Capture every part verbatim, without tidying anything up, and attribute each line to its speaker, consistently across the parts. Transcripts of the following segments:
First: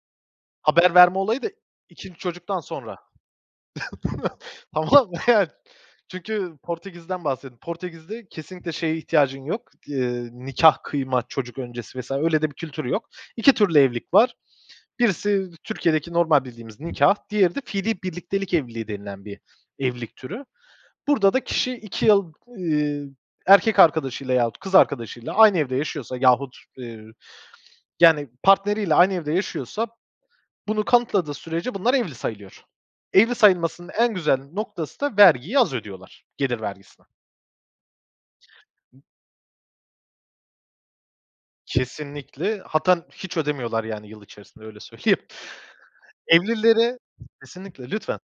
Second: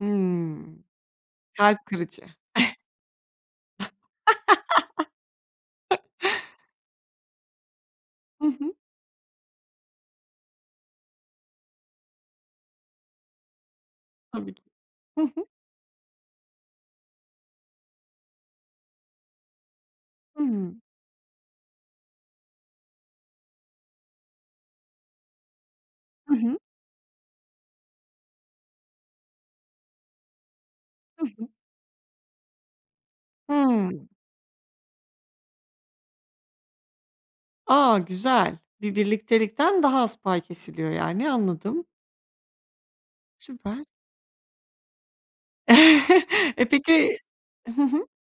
Speaker 1: Hımm.
Speaker 2: Haber verme olayı da
Speaker 1: Kalp
Speaker 2: ikinci
Speaker 1: kırıcı.
Speaker 2: çocuktan sonra. Ama meğer çünkü Portekiz'den bahsedeyim. Portekiz'de
Speaker 1: Hı
Speaker 2: kesinlikle
Speaker 1: hı.
Speaker 2: şeye ihtiyacın yok di eee, nikâh kıyma çocuk öncesi vs. öyle de bir kültür yok. iki türlü evlilik var.
Speaker 1: Tabii ki. Hı hı.
Speaker 2: Birisi Türkiye'deki normal bildiğimiz nikâh, diğeri de fiilî birliktelik evliliği denilen bir evlilik türü.
Speaker 1: Hımm.
Speaker 2: Burada da kişi iki yıl, iii, erkek arkadaşıyla yahut kız arkadaşıyla aynı evde yaşıyorsa
Speaker 1: Hı
Speaker 2: yahut,
Speaker 1: hı.
Speaker 2: eee, ü yani partneriyle aynı evde yaşıyorsa bunu
Speaker 1: Hı
Speaker 2: kanıtladığı
Speaker 1: hı.
Speaker 2: sürece bunlar evli sayılıyor. Evli sayılmasının
Speaker 1: Hımm.
Speaker 2: en güzel noktası da vergiyi az ödüyorlar, gelir vergisini.
Speaker 1: A! Güzel. Bir birliktelikten daha az pay kesiliyor yani, anladım.
Speaker 2: Kesinlikle hattan hiç
Speaker 1: Süper.
Speaker 2: ödemiyorlar yani yıl içerisinde, öyle söyleyeyim.
Speaker 1: E,
Speaker 2: Evlilere
Speaker 1: peki Hı
Speaker 2: Kesinlikle.
Speaker 1: hı.
Speaker 2: Lütfen.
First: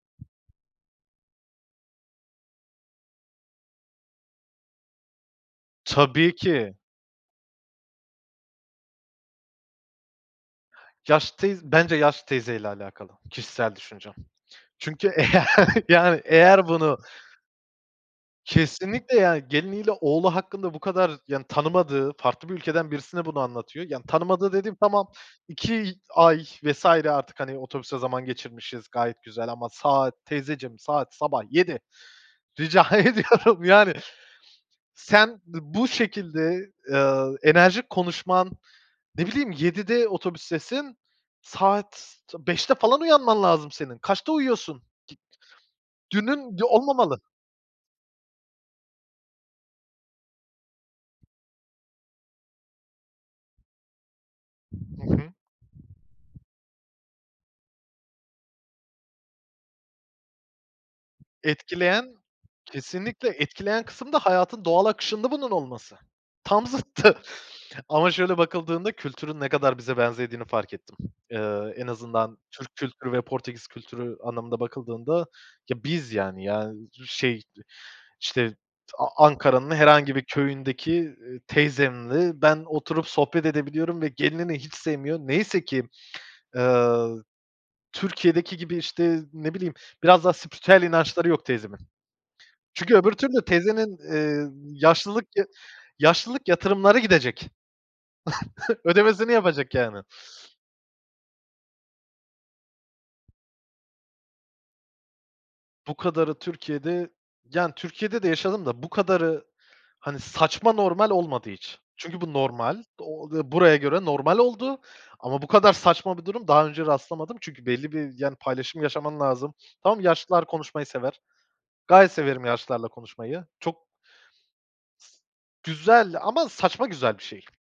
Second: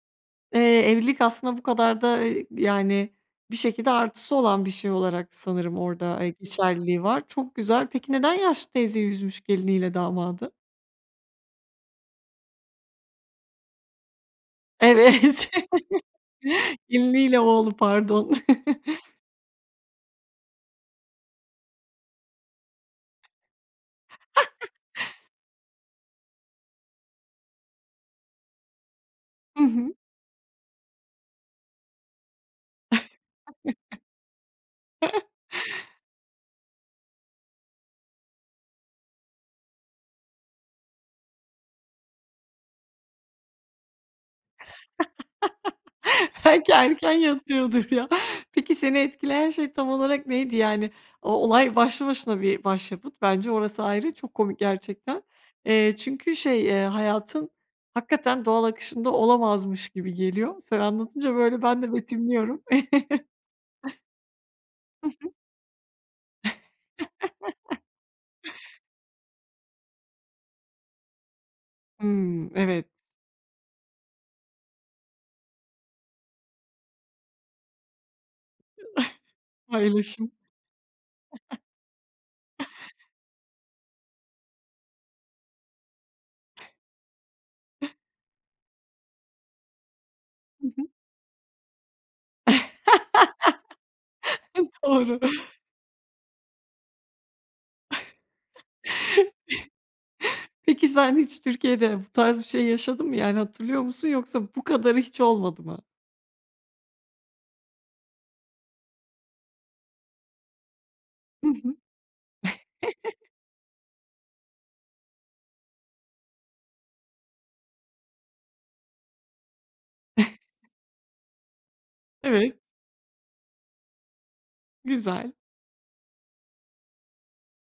Speaker 1: Eee, evlilik aslında bu kadar da, eee, yani bir şekilde artısı olan bir şey olarak sanırım orada, eee,
Speaker 2: Tabii ki.
Speaker 1: geçerliliği var. Çok güzel. Peki neden yaşlı teyzeyi üzmüş geliniyle damadı?
Speaker 2: Yaşlı teyz bence yaşlı teyzeyle alakalı. Kişisel düşüncem. Çünkü eğer
Speaker 1: Evet.
Speaker 2: yani eğer bunu
Speaker 1: Geliniyle oğlu, pardon.
Speaker 2: Kesinlikle yani geliniyle oğlu hakkında bu kadar yani tanımadığı, farklı bir ülkeden birisine bunu anlatıyor. Yani tanımadığı dediğim, tamam, iki ay vs. artık, hani, otobüste zaman geçirmişiz gayet güzel
Speaker 1: Hı
Speaker 2: ama
Speaker 1: hı.
Speaker 2: saat teyzeciğim saat sabah yedi Rica ediyorum, yani. Sen dı bu şekilde, eee, enerjik konuşman ne bileyim, yedide otobüstesin, saat ta beşte falan uyanman lazım senin. Kaçta uyuyorsun? Dünün, ya,
Speaker 1: Belki erken
Speaker 2: olmamalı.
Speaker 1: yatıyordur ya. Peki seni etkileyen şey tam olarak neydi? Yani o olay başlı başına bir başyapıt bence, orası ayrı, çok komik
Speaker 2: Hı
Speaker 1: gerçekten.
Speaker 2: hı.
Speaker 1: Eee, çünkü şey, eee, hayatın hakikaten doğal akışında olamazmış gibi geliyor. Sen anlatınca böyle ben de
Speaker 2: Etkileyen
Speaker 1: betimliyorum.
Speaker 2: kesinlikle etkileyen kısım da hayatın doğal akışında
Speaker 1: Hı hı.
Speaker 2: bunun olması. Tam zıttı. Ama şöyle bakıldığında kültürün ne kadar bize benzediğini fark ettim. Eee, en azından
Speaker 1: Hımm,
Speaker 2: Türk
Speaker 1: evet.
Speaker 2: kültürü ve Portekiz kültürü anlamında bakıldığında, ya, biz, yani, ya, şey, e işte, t Ankara'nın herhangi bir
Speaker 1: Paylaşım.
Speaker 2: köyündeki, eee, teyzemle ben oturup sohbet edebiliyorum ve gelinini hiç sevmiyor. Neyse ki, eee, Türkiye'deki gibi, işte, ne bileyim, biraz daha
Speaker 1: Hı
Speaker 2: spiritüel
Speaker 1: hı.
Speaker 2: inançları yok teyzemin. Çünkü öbür türlü teyzenin, eee,
Speaker 1: Doğru.
Speaker 2: yaşlılık y yaşlılık yatırımları gidecek. Ödemesini yapacak yani.
Speaker 1: Peki sen hiç Türkiye'de bu tarz bir şey yaşadın mı yani hatırlıyor musun yoksa bu kadarı hiç olmadı mı?
Speaker 2: Bu kadarı Türkiye'de yani Türkiye'de de yaşadım da bu kadarı, hani, saçma normal
Speaker 1: Hı
Speaker 2: olmadı
Speaker 1: hı.
Speaker 2: hiç. Çünkü bu normal o ve buraya göre normal oldu ama bu kadar saçma bir durum daha önce rastlamadım çünkü belli bir yani paylaşım yaşaman lazım. Tamam, yaşlılar konuşmayı sever. Gayet severim
Speaker 1: Evet.
Speaker 2: yaşlılarla konuşmayı. Çok
Speaker 1: Güzel.
Speaker 2: Güzel ama saçma güzel bir şey.